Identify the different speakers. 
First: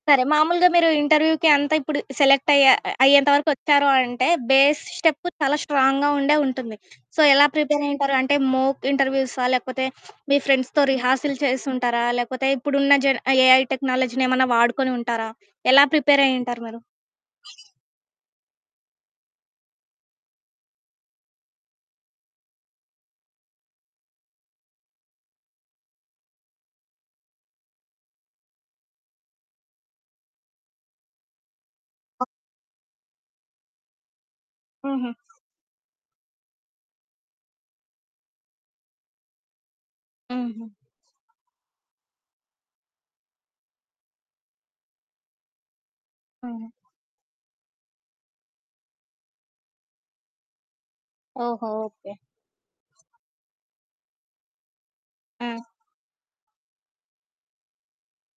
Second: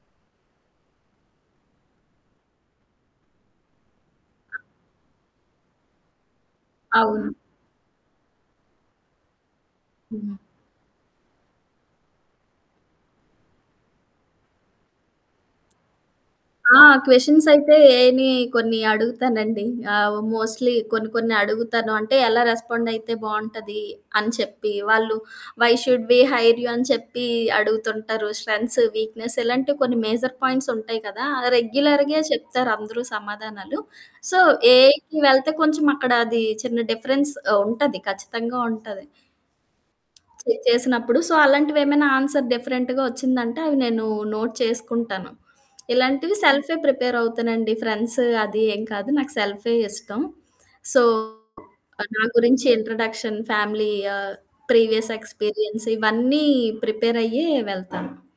Speaker 1: సరే. మామూలుగా మీరు ఇంటర్వ్యూకి అంతా ఇప్పుడు సెలెక్టయ్యా అ అయ్యేంత వరకు వచ్చారు అనంటే,
Speaker 2: ఆ!
Speaker 1: బేస్ స్టెప్పు చాలా స్ట్రాంగ్‌గా ఉండే ఉంటుంది. సో,
Speaker 2: అవును.
Speaker 1: ఎలా ప్రిపేరయ్యుంటారు? అంటే, మోక్ ఇంటర్వ్యూసా? లేకపోతే
Speaker 2: హ్మ్.
Speaker 1: మీ ఫ్రెండ్స్‌తో రిహార్సిల్ చేసుంటారా? లేకపోతే ఇప్పుడున్న జెన్ ఆహ్, ఏఐ టెక్నాలజీనేమన్నా వాడుకొని ఉంటారా? ఎలా ప్రిపేరయ్యుంటారు
Speaker 2: ఆ!
Speaker 1: మీరు?
Speaker 2: క్వెషన్స్ అయితే ఏఐని కొన్ని అడుగుతానండి. ఆ! మోస్ట్‌లీ కొన్ని కొన్ని అడుగుతాను. అంటే, ఎలా రెస్పాండయితే బావుంటది? అని చెప్పి, వాళ్ళు why should we hire you? అని చెప్పి అడుగుతుంటారు. స్ట్రెంథ్స్, వీక్‌నెస్ ఇలాంటివి కొన్ని మేజర్ పాయింట్స్ ఉంటాయి కదా! ఆ! రెగ్యులర్‌గే
Speaker 1: ఆ!
Speaker 2: చెప్తారు అందరూ సమాధానాలు. సో,
Speaker 1: హుహు.
Speaker 2: ఏఐకి వెళ్తే కొంచెం అక్కడ అది చిన్న డిఫరెన్స్ ఆహ్, ఉంటది. ఖచ్చితంగా ఉంటాది. చే
Speaker 1: హుహు.
Speaker 2: చేసినప్పుడు. సో, అలాంటివేమైనా ఆన్సర్ డిఫరెంట్‌గా వచ్చిందంటే అవి నేను నోట్ చేసుకుంటాను. ఇలాంటివి
Speaker 1: అవును.
Speaker 2: సెల్ఫే ప్రిపేర్ అవుతానండి. ఫ్రెండ్స్ అది ఏం కాదు. నాకు సెల్ఫే ఇష్టం. సో,
Speaker 1: ఓహో!
Speaker 2: ఆహ్,
Speaker 1: ఓకే.
Speaker 2: నా గురించి ఇంట్రడక్షన్, ఫ్యామిలీ, ఆహ్, ప్రీవియస్
Speaker 1: ఆ!
Speaker 2: ఎక్స్‌పీరియన్స్, ఇవన్నీ ప్రిపేరయ్యే వెళ్తాను.